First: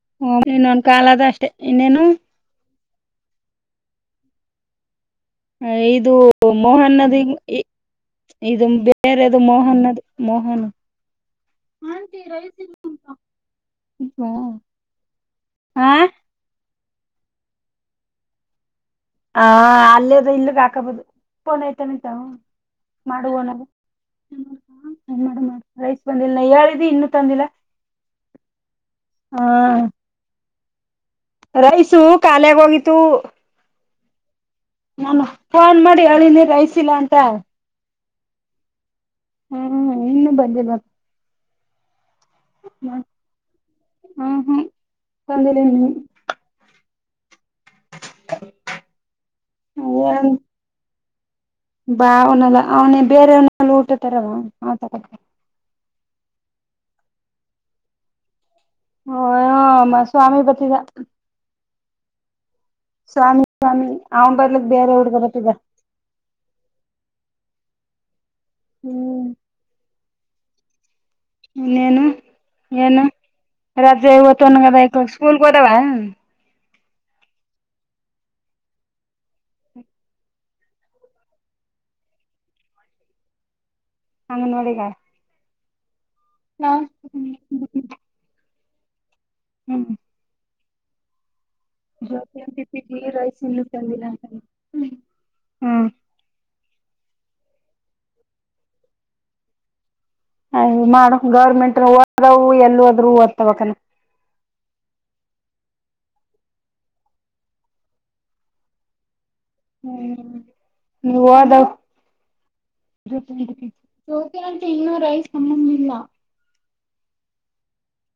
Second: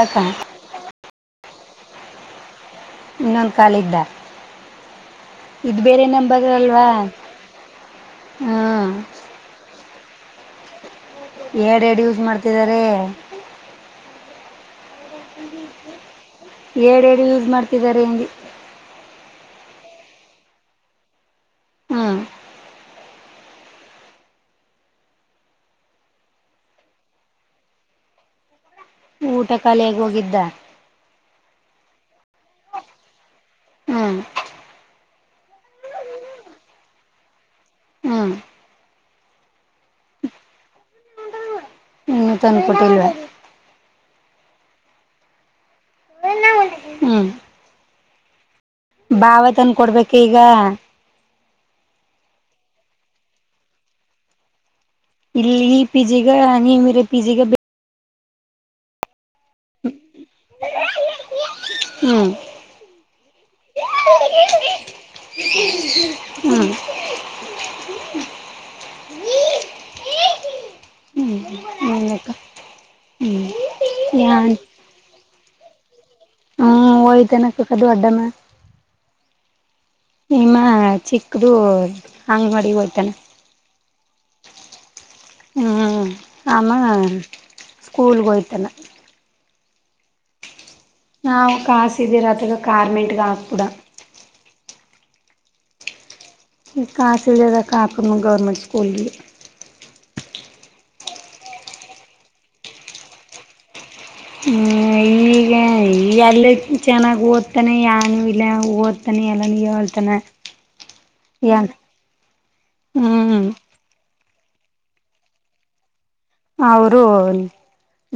ಅಕ್ಕ ಹ ಇನ್ನೊಂದ್ ಕಾಲ ಅದ ಅಷ್ಟೇ ಇನ್ನೇನು ಇನ್ನೊಂದು ಕಾಲ್ ಇದ್ದ ಇದು ನಂಬರ್ ಅಲ್ವಾ ಮೋಹನ್ನದ ಇಂ ಇದು ಹ್ಮ್ ಬೇರೆ ಅದು ಮೋಹನ್ ಅದು ಮೋಹನ್ ಎರಡ್ ಎರಡು ಯೂಸ್ ಮಾಡ್ತಿದ್ದಾರೆ ಹಾಂ ಅ ಏರಡ್ ಎರ್ಡು ಯೂಸ್ ಮಾಡ್ತಿದ್ದಾರೆ ಹಿಂಗೆ ಹ ಅಲ್ಲೆದೆ ಇಲ್ಲಿಗ್ ಹಾಕಬಹದು ಫೋನ್ ಐತೆನೆ ಹ್ಮ್ ನಿಂತವು ಮಾಡು ಓನರ್ ಗೆ ರೈಸ್ ಬಂದಿಲ್ಲ ಹೇಳಿದೆ ಇನ್ನುೂ ತಂದಿಲ್ಲ ಆ ಊಟ ಕಾಲಿ ಅಗಿ ಹೋಗಿದ್ದ ರೈಸು ಕಾಲಿ ಆಗೊಗಿತ್ತು ಹ್ಮ ನಾನು ಫೋನ್ ಮಾಡಿ ಹೇಳಿನಿ ರೈಸ್ಸಿಲ್ಲಾ ಅಂತ ಹ್ಮ ಹ್ಮ್ ಇನ್ನುೂ ಬಂದಿಲ್ಲ ಇನ್ನು ತಂದುಕೊಟ್ಟಿಲ್ವಾ ಹಾ ಹ್ಮ ತಂದಿಲ್ಲ ಇನ್ನು ಹ್ಮ್ ಭಾವ ತನ್ ಕೊಡ್ಬೇಕೆ ಇನ್ನು ಈಗ ಬಾ ಅವನಲ್ಲ ಅವನೆ ಬೇರೆ ಅವನಲ್ಲ ಊಟತಾರವು ಇಲ್ಲಿ ಪಿಜಿ ಗ ನೀವ್ ಇರುವ ಪಿಜಿಗ ಹಮ್ಮ ಸ್ವಾಮಿ ಬತಿದ್ದ ಹ್ಮ್ ಸ್ವಾಮಿ ಸ್ವಾಮಿ ಅವ್ ಬದಲಿಗೆ ಬೇರೆ ಹುಡುಗ ಬರ್ತ್ತಿದ ಹ್ಮ್ ಹ್ಮ್ ಹ್ಮ್ ಇನ್ನೇನು ಹ್ಞೂನಕ್ಕ ಏನು ಹ್ಞೂ ರಜೆ ಯಾನ್ ತ್ತುನ್ಗ ತ ಸ್ಕೂಲ್ಗೆ ಹೋದಾವ ಹ್ಮ್ ಒಯ್ತನ ಕ್ಕ ಕದು ದೊಡ್ಡನ ನಿಮ್ಮ ಚಿಕ್ಕದು ಅಂಗವಾಡಿಗೆ ಹೋಯ್ತಾನೆ ಅಂಗನವಾಡಿಗ ಹ್ಮ್ ಆಮ ಸ್ಕೂಲ್ಗ ಹೋಯಿತನ ಹ್ಮ ನಾವು ಕಾಸಿದ್ದೀರ ಜ್ಯೋತಿ ಅತ್ಲಾಗ ಕ ಕಾರ್ಮೆಂಟ್ಗ ಹಾಕಕ್ಬಿಡ ಹ್ಮ ಹ್ಮ್ ಕಾಸಿಲ್ದಲ್ದಕ ಹಾಕದ್ವ ಗೌರ್ಮೆಂಟ್ ಸ್ಸ್ಕೂಲ್ಗೆ ಹ ಮಾಡ ಗೌರ್ಮೆಂಟ್ ಓದವು ಎಲ್ಲಿ ಹೋದ್ರು ಓದ್ತ ಕನ ಹ ಈಗ ಈಗ ಅಲ್ಲ ಚೆನ್ನಾಗಿ ಓದ್ತಾನೆ ಯನೂ ನೀವು ಇಲ್ಲ ಓದ್ ತನ ಎಲ್ಲಾ ನೀವ ಅಂತನ ನೀವು ಓದವು ಯಾನಹ್ಮ್ ಜ್ಯೋತಿ ಆಂಟಿ ಇನ್ನೂ ರೈಸ್ ಉಣಂಗ್ ಇಲ್ಲ ಅವರು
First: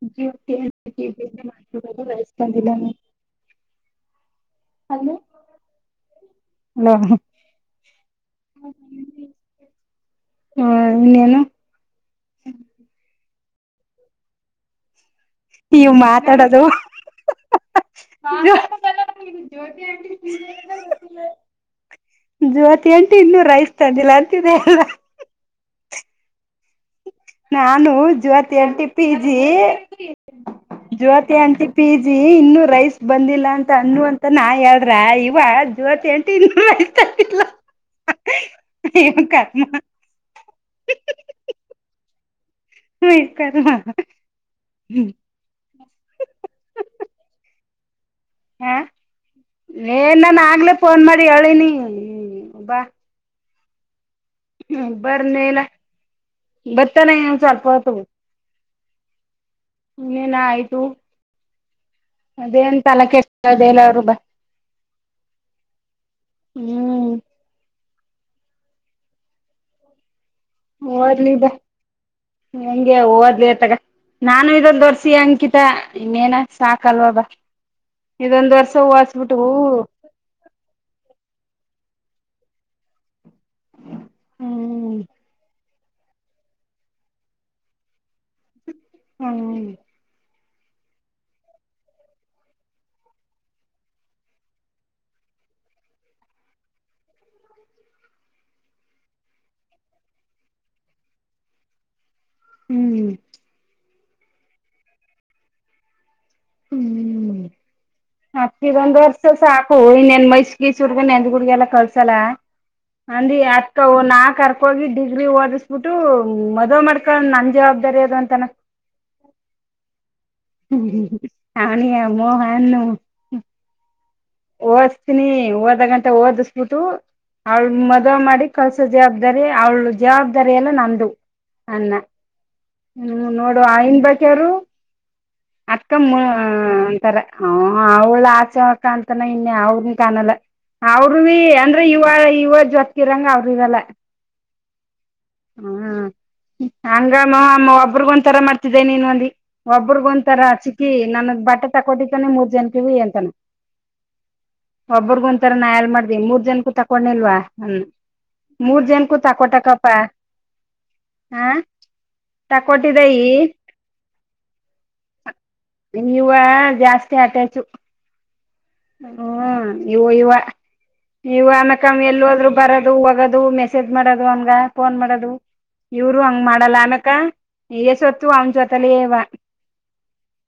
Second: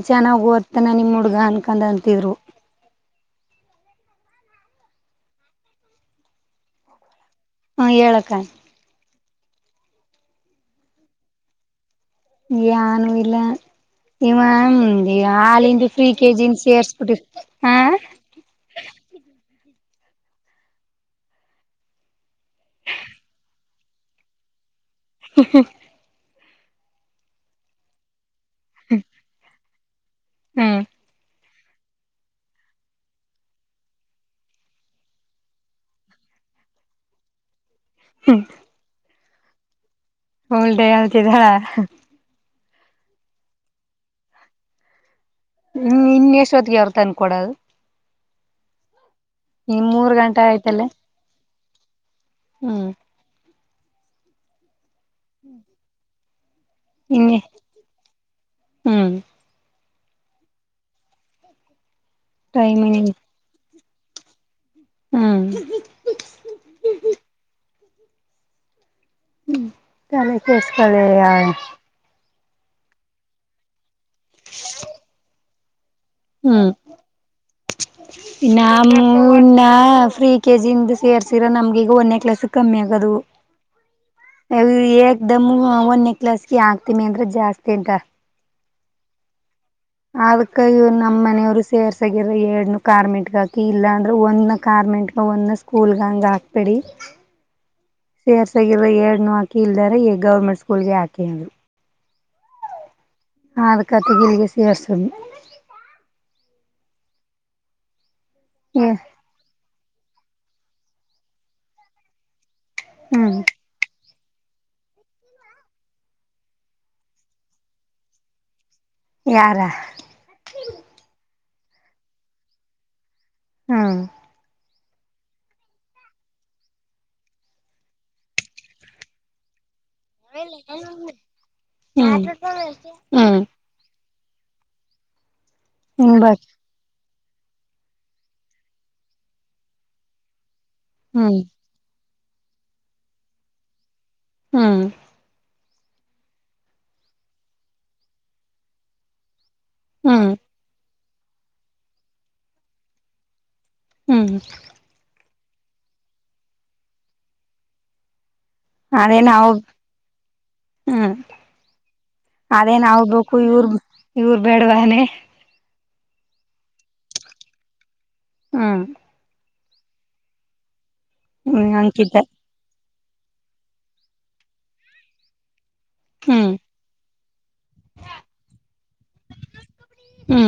ಚೆನ್ನಾಗ್ ಓದ್ತಾನ ನಿಮ್ ಹುಡ್ಗ ಅನ್ಕೊಂಡ್ ಅಂತಿದ್ರು ಇದನ್ನು ಹಲೋ ಹಲೋ ಹ್ಮ ಹೇಳಕ್ಕ ಹ್ಮ ಇನ್ನೇನು ಯಾನು ಇಲ್ಲ ಇವ ಹಾಲಿಂದ ನೀವ್ ಫ್ರೀ ಕೆಜಿನ್ ಸೇರ್ಸ್ಬಿಟ್ಟಿ ಹ ಹಾ ಜ್ಯೋತಿ ಅಂಟಿ [unintelligible] ಜ್ೋತಿ ಅಂಟಿ ಇನ್ನೂ ರೈಸ್ ತಂದಿಲ್ಲ ಅಂತಿದೆ ಎಲ್ಲ ಹ ಹಾ ನಾನು ಜೊತಿ ಎಂಟಿ ಪಿ ಜಿ ಹ್ಮ್ ಜ್ಯೋತಿ ಎಂಟಿ ಪಿ ಜಿ ಇನ್ನುೂ ರೈಸ್ ಬಂದಿಲ್ಲ ಅಂತ ಅನ್ನು ಅಂತ ನಾ ಹೇಳ್ರ ಇವ ಜವತ್ ಎಂ ತಿಂದ್ರ ಐತ ಎಲ್ಲಾ ಹ್ಮ ಏನೋ ಕರ್ಮ ಹೊಲ್ ಡೇ ಆಳ್ತಿದ ಹ್ ಏಕಡ ಮಾಡ ಹ್ಮ್ ಇನ್ಯೇಶ್ವತ್ತಿಗೆ ಎರ್ತಂದನ್ ಕೊಡದು ಹಾ ಇನ್ ಮೂರ್ ಏನ್ ನಾನು ಗಂಟೆ ಆಗ್ಲೇ ಆಯ್ತಲ್ಲ ಫೋನ್ ಮಾಡಿ ಹೇಳಿನಿ ಹ್ಮ್ ಹ್ಮ್ ಬರ ನೀಲ್ಲ ಬತಾನೆ ಇನ್ನೆ ಸ್ವಲ್ಪತ್ತು ಹ್ಮ್ ಇನ್ನೇನ್ ಆಯ್ತು ಅದೇನ್ ಟೈಮಿನ ತಲ ಕೆತದೆಲ್ಲರು ಬಾ ಹ್ಮ್ ಹ್ಮ್ ಹ್ಮ ತಲೆ ಕೆಡ್ಡಕೊಳಿ ಓದ್ಲಿ ಆ ಬ ಹೆಂಗೆ ಓದ್ಲಿ ತಗ ನಾನು ಇದೊಂದು ದೋರ್ಸಿ ಅಂಕಿತ. ಇನ್ನೇನ ಹ್ಮ್ ಸಾಕಲ್ವಾಬ ಇದೊಂದ್ ವರ್ಷ ನಾವು ಓದ್ಸಬಿಟ್ಟು ಹೂ ಇನ್ನ ಫ್ರೀ ಕೆ ಜಿ ಇಂದ ಸೇರ್ಸಿರ ನಮ್ಗ ಈಗ ಒಂದೇ ಕ್ಲಾಸ್ ಕಮ್ಮಿ ಆಗದು. ಹ್ಮ್ ಯಕ್ದಮ್ಮ ಒಂದ ನೆಕ್ಲಾಸ್ಗೆ ಹಾಕ್ತಿಮಿ ಅಂದ್ರೆ ಜಾಸ್ತಿ ಉಂಟ ಹ್ಮ. ಅದಕ್ಕ ಇವ್ ನಮ್ಮ್ನೆಯವರು ಸೇರ್ಸಾಗಿರ ಎರಡ್ನ ಕಾರ್ಮೆಂಟ್ಗ ಹಾಕಿ ಇಲ್ಲಾಂದ್ರೆ ಒಂದ್ ಕಾರ್ಮೆಂಟ್ ಒನ್ನ ಸ್ಕೂಲ್ಗ ಹಂಗ್ ಹಾಕ್ಬೇಡಿ. ಸೇರ್ಸಾಗಿರೋ ಎರಡ್ನು ಹಾಕಿ ಇಲ್ದಾರೆ ಈ ಗೌರ್ಮೆಂಟ್ ಸ್ಕೂಲ್ಗೆ ಹಾಕಿ ಅಂದರು. ಹ್ಮ್. ಹ ಅದಕತಿ ಗಿಲಗೆ ಸಿವರ್ಸಿ. ಹ್ಮ್ ಮತ್ತ ಇದೊಂದ್ ವರ್ಷ ಸಾಕು ಇ ನೆನ್ ಮೈಸಿಗೆಸುರ್ಗ ನೆಂದ ಗುಡ್ಗೆ ಎಲ್ಲ ಕಳ್ಸಲ್ಲ ಅಂದ. ಹ್ಮ್ ನಾ ಕರ್ಕೋಗಿ ಡಿಗ್ರಿ ಓದಿಸ್ಬಿಟ್ಟು ಮದ್ ಮಾಡ್ಕೊಂಡ್ ನನ್ ಜವಾಬ್ದಾರಿ ಅದ ಅಂತನ ಯಾರ ಹ್ಮ ಅವಣಿಯ ಮೋಹನ್ ಹಾ. ಓದ್ತೀನಿ ಓದ ಗಂಟೆ ಓದಿಸ್ಬಿಟ್ಟು. ಅವ್ಳ ಮದುವ ಮಾಡಿ ಕಲ್ಸ ಜವಾಬ್ದಾರಿ ಅವ್ಳು ಜವಾಬ್ದಾರಿ ಹ್ಮ್ ಎಲ್ಲ ನಂದು ಅನ್ನ ಹ್ಮ್ ನೋಡು [unintelligible] ಅತ್ಕ ಹ್ಮ್ ಬ ಅಂತಾರೆ ಅವಳ ಆಚೆಕಂತ ನ ಇನ್ನೆ ಅವ್ರನ ಕಾಣಲ್ಲ ಅವರು ಭ ಹ್ಮ್ ಅಂದ್ರೆ ಇವ ಇವ ಜೊತ್ಗಿರಂಗ ಅವ್ರ ಇರಲ್ಲ. ಹ್ಮ. ಹ್ಮ್ ಹಂಗಮ್ಮ ಅಮ್ಮ ಒಬ್ರಗ ಒಂಥರ ಮಾಡ್ತಿದ್ದೇ ನೀನ್ ಒಂದಿ. ಒಬ್ರಗ ಹ್ಮ್ ಒಂತರ ಚಿಕ್ಕಿ ನನ್ ಬಟ್ಟೆ ತಕೋಟಿದ್ದಾನೆ ಮೂರ್ ಜನ ಕಿವ ಅಂತಾನ. ಹ್ಮ್. ಒಬ್ಬ್ರಗ ಒಂತರಾ ನಾ ಎಲ್ ಮಾಡ್ದ್ವಿ ಮೂರ್ ಜನಕೂ ತಕೊಂಡಿಲ್ವಾ ಅನ್ನ ಮೂರ್ ಜನ್ಕ್ಕೂ ಅದೇ ನಾವು ತಕೊಟಕ್ಕಪ್ಪ ಹ್ಮ್ ಹ. ಅದೇ ನಾವ್ ತಕೊಟ್ಟಿದಯಿ ಬೇಕು ಇವ್ರ ಇವ್ರ ಬೇಡವಾನೆ. ನೀವು ಜಾಸ್ತಿ ಅಟ್ಯಾಚು. ಹ್ಮ್. ಹ್ಮ ಇವು ಇವ ಇವ ಹ್ಮ್ ಅನಕಮ್ಮ ಅಂಕಿತ ಎಲ್ಲದ್ರು. ಬರೋದು ಹೋಗೋದು ಮೆಸೇಜ್ ಮಾಡೋದು ಅವನ್ಗ ಫೋನ್ ಮಾಡೋದು ಇವರು ಹಂಗ್ ಹ್ಮ್ ಮಾಡಲ್ಲ ಆಮೇಕ ಈ ಸೊತ್ತು ಅವನ್ ಜೊತಲಿವ ಹ್ಮ.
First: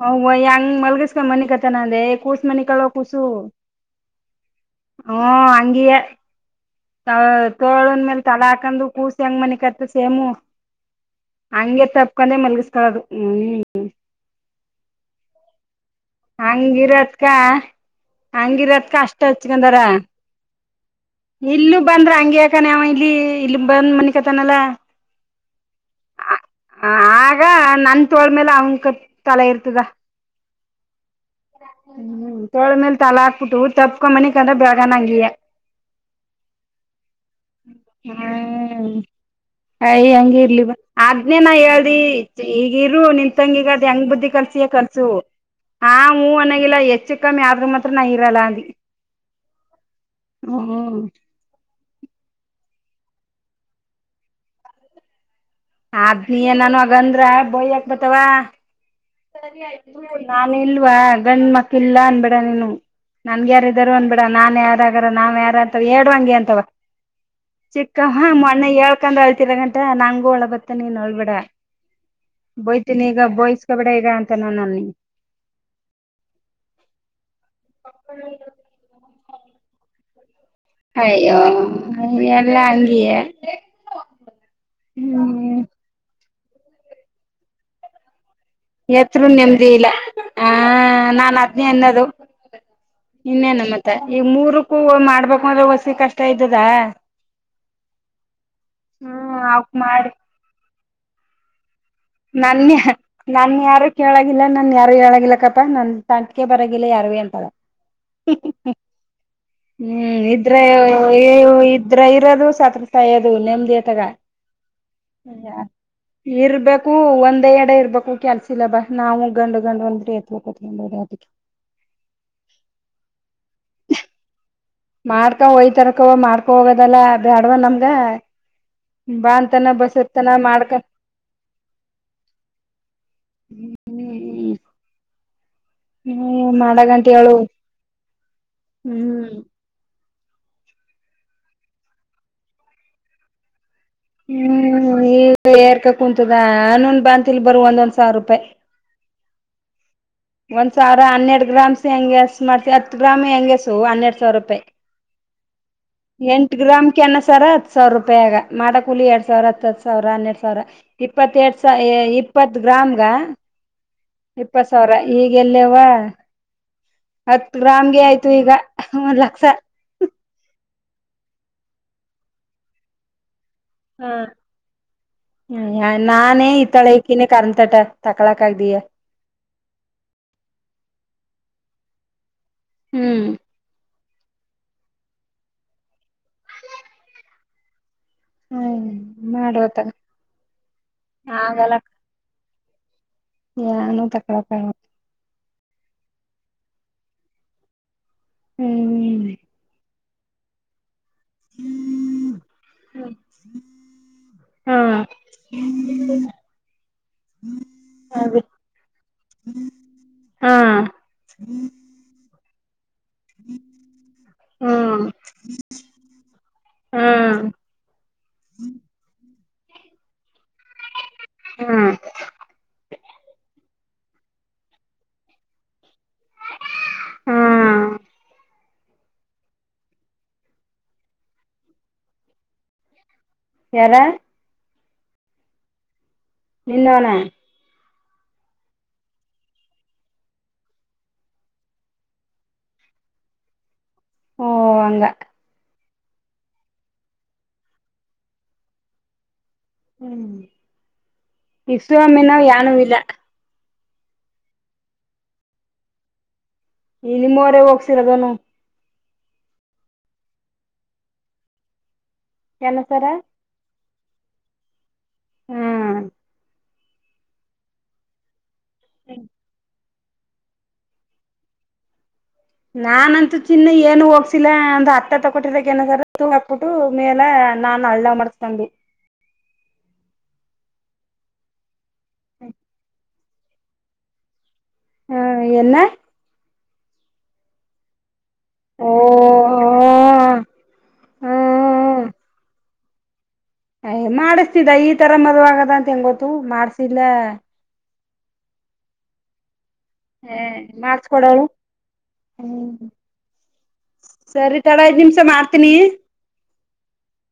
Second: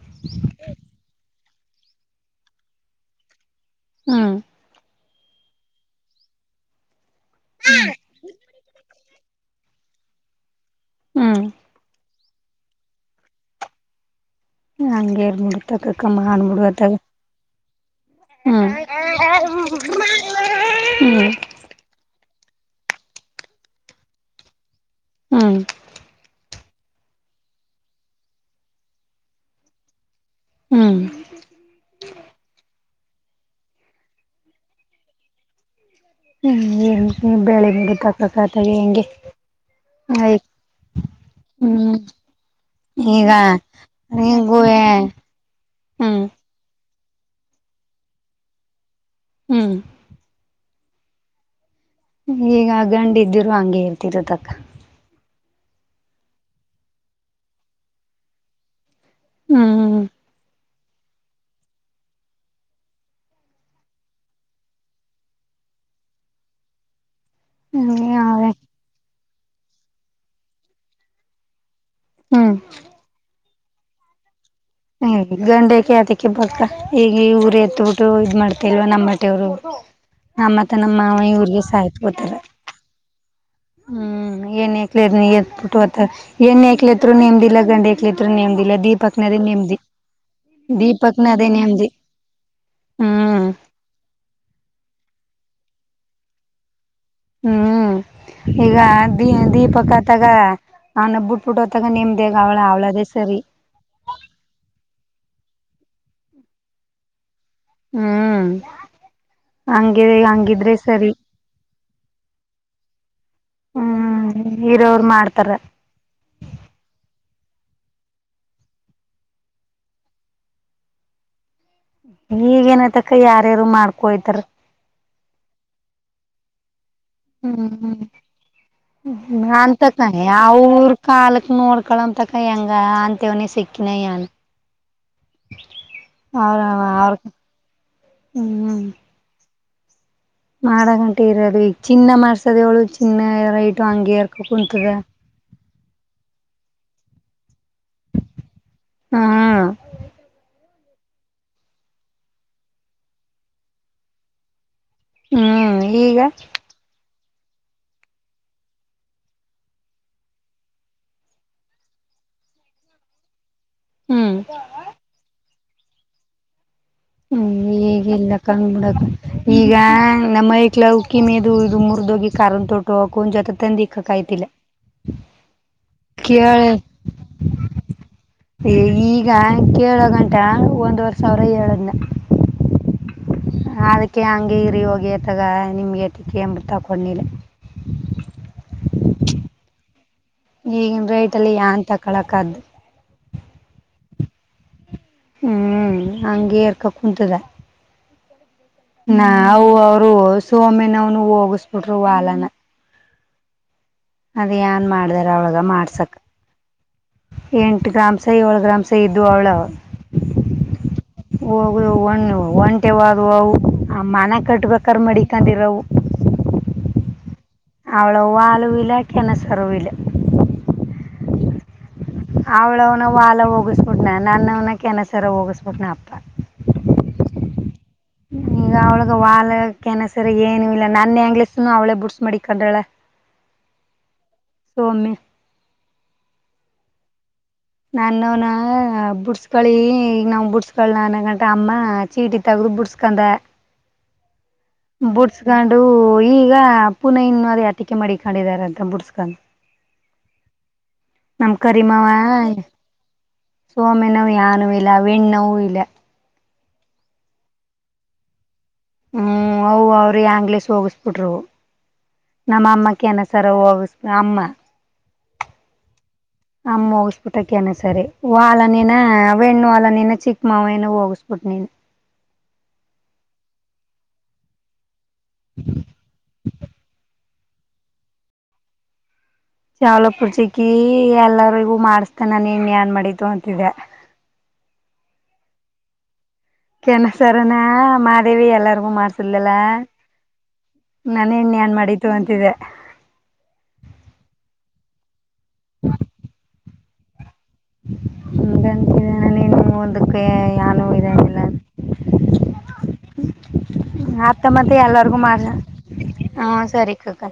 ಹ್ವ ಹೆಂಗ್ ಮಲ್ಗಸ್ಕೊಂಡ ಮನಿ ಕತನ ಅಂದೇ ಕೂಸು ಮನಿ ಕಳ ಕೂಸು ಹ್ಮ. ಹ್ಮ ಹಂಗೇಯ ತೋಳಂದ್ಮೇಲೆ ತಳ ಹಾಕಂಡ ಕೂಸಿ ಹೆಂಗ ಮನಿಕತ್ ಸೇಮು ಹ್ಮ್ ಹಂಗೆ ತಪ್ಪ ಕಂದೇ ಮಲಗಿಸ್ಕದು ಹ್ಮ್. ಹಂಗೇರ್ ಮುಡತ ಕಮ್ಮ ಹಣಬಡುವತ್ತಾಗ. ಕ್ಕ ಹಂಗಿರತ್ಕ ಅಷ್ಟ ಹಚ್ಕಂದಾರ. ಇಲ್ಲೂ ಬಂದ್ರ ಹಂಗ ಯಾಕನ್ವ ಇಲ್ಲಿ ಇಲ್ಲಿ ಬಂದ್ ಮನಿಕತನಲ್ಲಾ. ಹ್ಮ್. ಆಗ ನನ್ ತೊಳ ಮೇಲೆ ಅವನ ತಲೆ ಇರ್ತದ. ಹ್ಮ್. ಹ್ಮ ತೋಳ ಮೇಲೆ ತಲೆ ಹಾಕಿ ಬಿಟ್ಟು ತಪ್ಕೊ ಮನಿಕೊಡ್ರೆ ಅಂದ್ರೆ ಬೆಳಗಾನಂಗಯ ಹ ಹೆಂ ಬೆಳಿಗ್ಗೆ ತಕ್ಕತಾಗ ಹ್ಮ್ ಹೆಂಗೆ ಅಯ ಹಂಗಿ ಇರ್ಲಿ ಬಾ ಆದನೇ ನಾ ಹ್ಮ್ ಹೇಳ್ದಿ ಈಗಿರು ಈಗ ನಿನ್ನ ತಂಗಿಗ ಹಂಗ್ ಬುದ್ಧಿ ನಿಗೂ ಕಲಸ್ತಿಯೊ ಕಲ್ಸು ಹಾ ಹ್ಮ್ ಮನಾಗಿಲ್ಲ ಹೆಚ್ಚು ಕಮ್ಮಿ ಆದ್ರೂ ಮಾತ್ರ ನಾ ಇರಲ್ಲ ಅಂದಿ ಹುಂ ಹು ಈಗ ಆ ಗಂಡ ಇದ್ದಿರು ಹಂಗೆ ಇರ್ತಿರೋದಕ್ಕಾ ಆತ್ಮೀಯ ನಾನ ಹಂಗಂದ್ರ ಬೈಯಕ ಬರ್ತಾವಾ ಹ್ಮ್ ನಾನ ಇಲ್ವಾ ಗಂಡ್ ಮಕ್ಕಳ ಇಲ್ಲಾ ಅನ್ನಬೇಡಾ ನೀನು ನನಗ್ಯಾರ ಇದಾರ ಅನ್ನಬೇಡಾ ನಾನ್ ಯಾರಗಾರ ನಾವ ಯಾರ ಹಂಗಾರ ಅಂತವ ಎರಡು ಹಂಗೆ ಅಂತಾವ ಚಿಕ್ಕ ಹ್ಮ್ ಹ ಮೊನ್ನೆ ಹೇಳ್ಕೊಂಡ ಅಳುತ್ತಿದ್ದಾ ಮತ್ತ ನಂಗೂ ಅಳು ಬರ್ತದ ನೀನ್ ಅಳ್ಬೇಡಾ ಹ್ಮ್ ಬೋಯ್ತೀನಿ ಈಗ ಬೋಯಸ್ ಕಬಡ ಇದಾ ಅಂತ ನಾನ ನನ್ನಲ್ಲಿ ಹ ಗಂಡಕ ಅದಕ್ಕೆ ಬಕ್ಕ ಈಗ ಊರು ಎತ್ತಬಿಟ್ಟು ಇದ್ ಮಾಡ್ತಾ ಇಲ್ವ ನಮ್ಮ ಹಟ್ಟೆಯವರು ನ ಮತ್ತ ನಮ್ಮ ಮಾವನ ಅಯ್ಯೋ ಇವ್ರಗೆ ಸಾಯ್ತ್ ಕೋತಾರ [unintelligible] ಹುಂ ಏನು ಐಕ್ಲ ಹ್ಮ್ ಪುಟ ಅತ ಏನ ಐಕ್ಲತ್ರ ರ ನೇಮ್ಮದಿ ಇಲ್ಲಾ ಗಂಡ ಎಕ್ಲೆತ್ರು ನೆಮ್ದಿಲ್ಲ ಎತ್ರು ದೀಪಕ್ನದೇ ನೆಮ್ಮದಿ ನೆಮ್ದಿ ಇಲ್ಲಾ ಆ ದೀಪಕ್ನ ನಾನ್ ಅದೇ ಅದನ್ನೇ ನೆಮ್ದಿ ಅನ್ನೋದು ಹ್ಮ್ ಇನ್ನೇನ ಮತ್ತ ಈಗ ಮೂರಕ್ಕೂ ಮಾಡ್ಬೇಕು ಅಂದ್ರೆ ವಸಿ ಕಷ್ಟಾ ಇದ್ದದಾ ಹ್ಮ್ ಈಗ ದೀ ಹ್ಮ್ ಅವಕ್ ದೀಪಕ ಮಾಡಿ ತಗೋ ನಾನ ಬಿಟ್ ಬಿಟ್ಟು ತಗೋ ನಿಮ್ದ ನನ್ ಯಾ ನನ್ ಯಾರ ಕೇಳಾಗಿಲ್ಲಾ ನನ್ ಯಾರು ಹೇಳಾಗಿಲ್ಲಕ್ಕಪ್ಪಾ ನನ್ ತಂಟಿಕ ಬರಾಗಿಲ್ಲಾ ಯಾರುವೇ ಅಂತಾಳ ಹೂ ಹ್ಮ್ ಹೂ ಹಂಗಿ ಇದ್ರೆ ಹಂಗಿದ್ರೆ ಸರಿ ಇದ್ರೆ ಇರೋದು ಸತ್ರೆತಾಯೋದು ನೆಮ್ದಿ ತಗೋ ನೀರವರು ಮಾಡ್ತಾರ್ ಇರ್ಬೇಕು ಒಂದ ಎಡ ಇರ್ಬೇಕು ಕೆಲ್ಸ ಇಲ್ಲಾ ಬಾ ನಾವು ಗಂಡ ಗಂಡ ಒಂದ್ರ ಎತ್ [unintelligible] ಈಗ ಏನತಕ್ಕಾ ಯಾರ್ಯಾರು ಮಾಡ್ಕೊಯ್ತೋರೇ ಮಾಡ್ಕೊ ಹೊಯ್ತರಕ್ಕಾವ ಮಾಡ್ಕೊ ಹೋಗೋದಲ್ಲಾ ಅದ ಅಡ್ವಾ ಹ್ಮ್ ನಮ್ಗ ಬಾ ಬಾನತನ ಬಸರತಾನ ಯಾವ ಮಾಡ್ಕ ಊರ್ ಕಾಲಕ್ಕ ನೋಡ್ಕೊಳ್ಳನ ಅಂತಕ ಹೆಂಗ ಅಂತೇವನಿ ಸಿಕ್ಕಿನಯಾ. ಹ್ಮ್ ಹ್ಮ್ ಅವರ ಮಾಡಗಂಟ ಅವರು ಹೇಳು ಹುಂ ಹ್ಮ್ ಮಾಡಗಂಟಾ ಇರೋದು ಈಗ ಚಿನ್ನ ಮಾಡ್ಸದು ಅವಳು ಚಿನ್ನ ರೇಟು ಹಂಗ ಎರ್ಕ ಕುಂತದ ಹ್ಮ್ ಈಗ ಏರ್ಕ ಕುಂತದ ಅನೂ ಬಾಂತಿ ಬರುವಂದೊಂದ್ ಸಾವಿರ ರೂಪಾಯಿ ಹಾ ಒಂದ್ ಸಾವಿರ ಹನ್ನೆರಡ ಗ್ರಾಮಸ್ ಹೆಂಗೆಸ್ ಮಾಡ್ತತಿ ಹತ್ತು ಗ್ರಾಮ್ ಹೆಂಗಸು ಹನ್ನೆರಡ್ ಸಾವಿರ ರೂಪಾಯಿ ಹ್ಮ್ ಈಗ ಎಂಟ ಗ್ರಾಮ್ ನ ಸರಾ ಹತ್ತು ಸಾವಿರ ರೂಪಾಯಿಗಾ ಮಾಡುಕುಲಿ ಎರಡ್ ಸಾವಿರ ಹತ್ತು ಸಾವಿರ ಹನ್ನೆರಡ್ ಸಾವಿರಾ. ಇಪ್ಪತ್ತೆಡ್ ಸ ಇಪ್ಪತ್ ಗ್ರಾಮ್ ಗ್ ಹ್ಮ್ ಇಪ್ಪತ್ ಸಾವಿರಾ ಈಗೆಎಲ್ಲೇವ ಹತ್ತ ಹ್ಮ್ ಗ್ರಾಮ್ ಗೆ ಆಯ್ತು ಈಗಿಲ್ಲ ಈಗ ಕಂಗ್ ಬಿಡಕ ಒಂದ್ ಲಕ್ಷಾ ಈಗ ನಮ್ಮ ಹೈಕ್ಲಳ ಕ್ಕಿವೇದು ಇದು ಮುರ್ದೋಗಿ ಕಾಲನ್ ತೊಟ್ಟು ಹಾಕ ಅವ್ಕು ಒಂದು ಜೊತೆ ತಂದಿ ಕಾಯತಿಲ್ಲಾ ಹ ನಾನೇ ಇತ್ತೊಳಕಿನೇ ಕರ್ ತಟ ತಕಳಕ ಆಗ್ದೀಯಾ ಈಗ ಕೇಳ ಗಂಟ ಒಂದ್ವರೆ ಸಾವಿರ ಏಳದ್ನ. ಹ್ಮ್ ಅದಕ್ಕೆ ಹಂಗೆ ಇರಿ ಹೋಗಿ ಎ ತಗ ನಿಮಗೆ ಟಿಕೆ ಎಂಬರು ತಪ್ಪಗಿಲ್ಲ. ಹ್ಮ್ ಮಾಡುವ ತಗ. ಈಗಿನ ರೇಟ್ ಅಲ್ಲಿ ಯಾನ್ ತಕಳಕದ್ದು. ಏನು ತಕಾಳಕ್ ಅಗ್ಲ. ಹ್ಞ ಹಂಗೇರ್ಕ ಕುೂಂತಿದ. ಹ್ಮ್ ನಾವು ಅವರು ಹೊಸೋಮೆ ನವ್ನು ಹೋಗಿಸಬಿಟ್ರು ವಾಲನ. ಹ್ಮ್ ಅದ ಏನ್ ಮಾಡ್ದಾರ ಅವಳಗ ಮಾಡ್ಸಕ್ ಎಂಟು ಗ್ರಾಮ್ಸ್ ಅದ ಏಳು ಗ್ರಾಮ್ಸ ಇದ್ದು ಅವಳ. ಹಾ ಹೋಗಳ ಹೊಣ್ಣು. ಒಂಟೆವಾದವು ಅವು ಆ ಮನೆ ಕಟ್ಟಬೇಕಾದ್ರ ಮಡಕೊಂಡಿರವು. ಹ್ಮ ಅವಳೋ ವಾಲ್ವ್ ಇಲ್ಲ ಕೆನಸರು ಇಲ್ಲ. ಹ್ಮ್ ಅವಳವ್ನ ವಾಲ ಹೋಗಿಸಬಿಟ್ನ ನನ್ನವ್ನ ಕೆನ್ಸರ ಹೋಗಿಸ್ಬಿಟ್ನ ಅಪ್ಪ. ಹ್ಮ ಈಗ ಅವಳಗ ವಾಲಕನಸರ ಏನು ಇಲ್ಲ ನಾನೇ ಆಂಗ್ಲಸ್ನು ಅವ್ಳೇ ಬುಡ್ಸ್ ಮಾಡಿ ಕಂಡಾಳ. [inaudible] ಯಾರ ಸೊಮ್ಮೆ ನಿನ್ನೋನ. ನಾನವನ ಬುಡ್ಸ್ಕಳಿ ಈಗ ನಾವ ಬುಡ್ಸ್ಕಳ ನ ಗಂಟ ಅಮ್ಮ. ಚೀಟಿ ತಗದು ಬುಡ್ಸ್ಕಂದ ಓ ಹಂಗ ಬುಡ್ ಬುಡ್ಸ್ಕೊಂಡು ಈಗ ಪುನ ಇನ್ನು ಅದ ಅಟಿಕೆ ಮಾಡಿಕೊಂಡಿದ್ದಾರೆ ಅಂತ ಬುಡ್ಸ್ಕೊಂಡು. ಹ್ಮ್ ನಮ್ಮ ಇಷ್ಟೋಮಿನ ಯಾನೂ ಇಲ್ಲ. ಸೊ ಮೆನೂ ಯಾನೂ ಇಲ್ಲ ವಿಣ್ಣೋವ್ ಇಲೆ. ಇಲ್ಲಿ ಮೊರೆಗ್ ಹೋಗ್ಸಿರ ಅದನು. ಹ್ಮ್ ಅವ್ ಅವ್ರಿ ಆಂಗ್ಲೀಷ್ ಹೋಗಿಸಬಿಟ್ರು ಏನ ಸರ ನಮ್ಮಅಮ್ಮಕ್ಕೆನ ಸರವೋಗಸ್ಟ್ ಅಮ್ಮ ಹ್ಮ್ ಅಮ್ಮ ಮುಗಿಸ್ಬಿಟ್ಟಕ ಕೆನ್ನೆ ಸರಿ ವಾಲ ನೀನ ವೆಣ್ಣು ಅಲನಿನ ಚಿಕ್ ಮಾವನ ಹೋಗಿಸ್ಬುಟ್ನಿನ್ ನಾನಂತೂ ಚಿನ್ನ ಏನು ಹೋಗ್ಸಿಲ್ಲಾ ಒಂದ್ ಅತ್ತ ತಕೊಟ್ಟಿದಕ ಏನ ತುಗ್ ಹಾಕ್ಬಿಟ್ಟು. ನೀನ ಎಲ್ಲ ನಾನ್ ಹಳ್ಳ ಮಾಡ್ಸ್ ತಂಬಿ. ಶಾವಲ ಪೂರ್ಜಕಿ ಎಲ್ಲರಿಗೂ ಮಾಡಿಸತ ನಾನ ಇನ್ ಏನ್ ಮಾಡಿತು ಅಂತಿದೆ. ಹಾ ಎನ್ನ. ಕೆನಸರನಾ ಮಾಡ್ ದೇವಿ ಎಲ್ಲಾರಿಗು ಓ ಮಾಡ್ಸರ್ಲಲ್ಲ ನನ ಇನ್ಯಏನ್ ಹ್ಮ್ ಮಾಡತು ಅಂತಿದೆ. ಅಯ ಮಾಡಿಸ್ತಿದ್ದ ಈ ತರ ಮದುವಾಗದ ಅಂತ ಹೆಂಗ ಗೊತ್ತು ಮಾಡ್ಸಿಲ್ಲ. [unintelligible] ನೀನು ಮುಂದುಕ್ ಹ್ಮ ಮಾಡಸ್ ಕೊಡೋರು ಹ್ಮ್ ಅತ್ತ ಸರಿ ಮತ್ತೆ ತಡ ಐದ್ ಎಲ್ಲಾರ್ಗೂ ನಿಮಿಷ ಮಾಡರ ಮಾಡ್ತೀನಿ ಹಾ ಸರಿ ಕಕಾ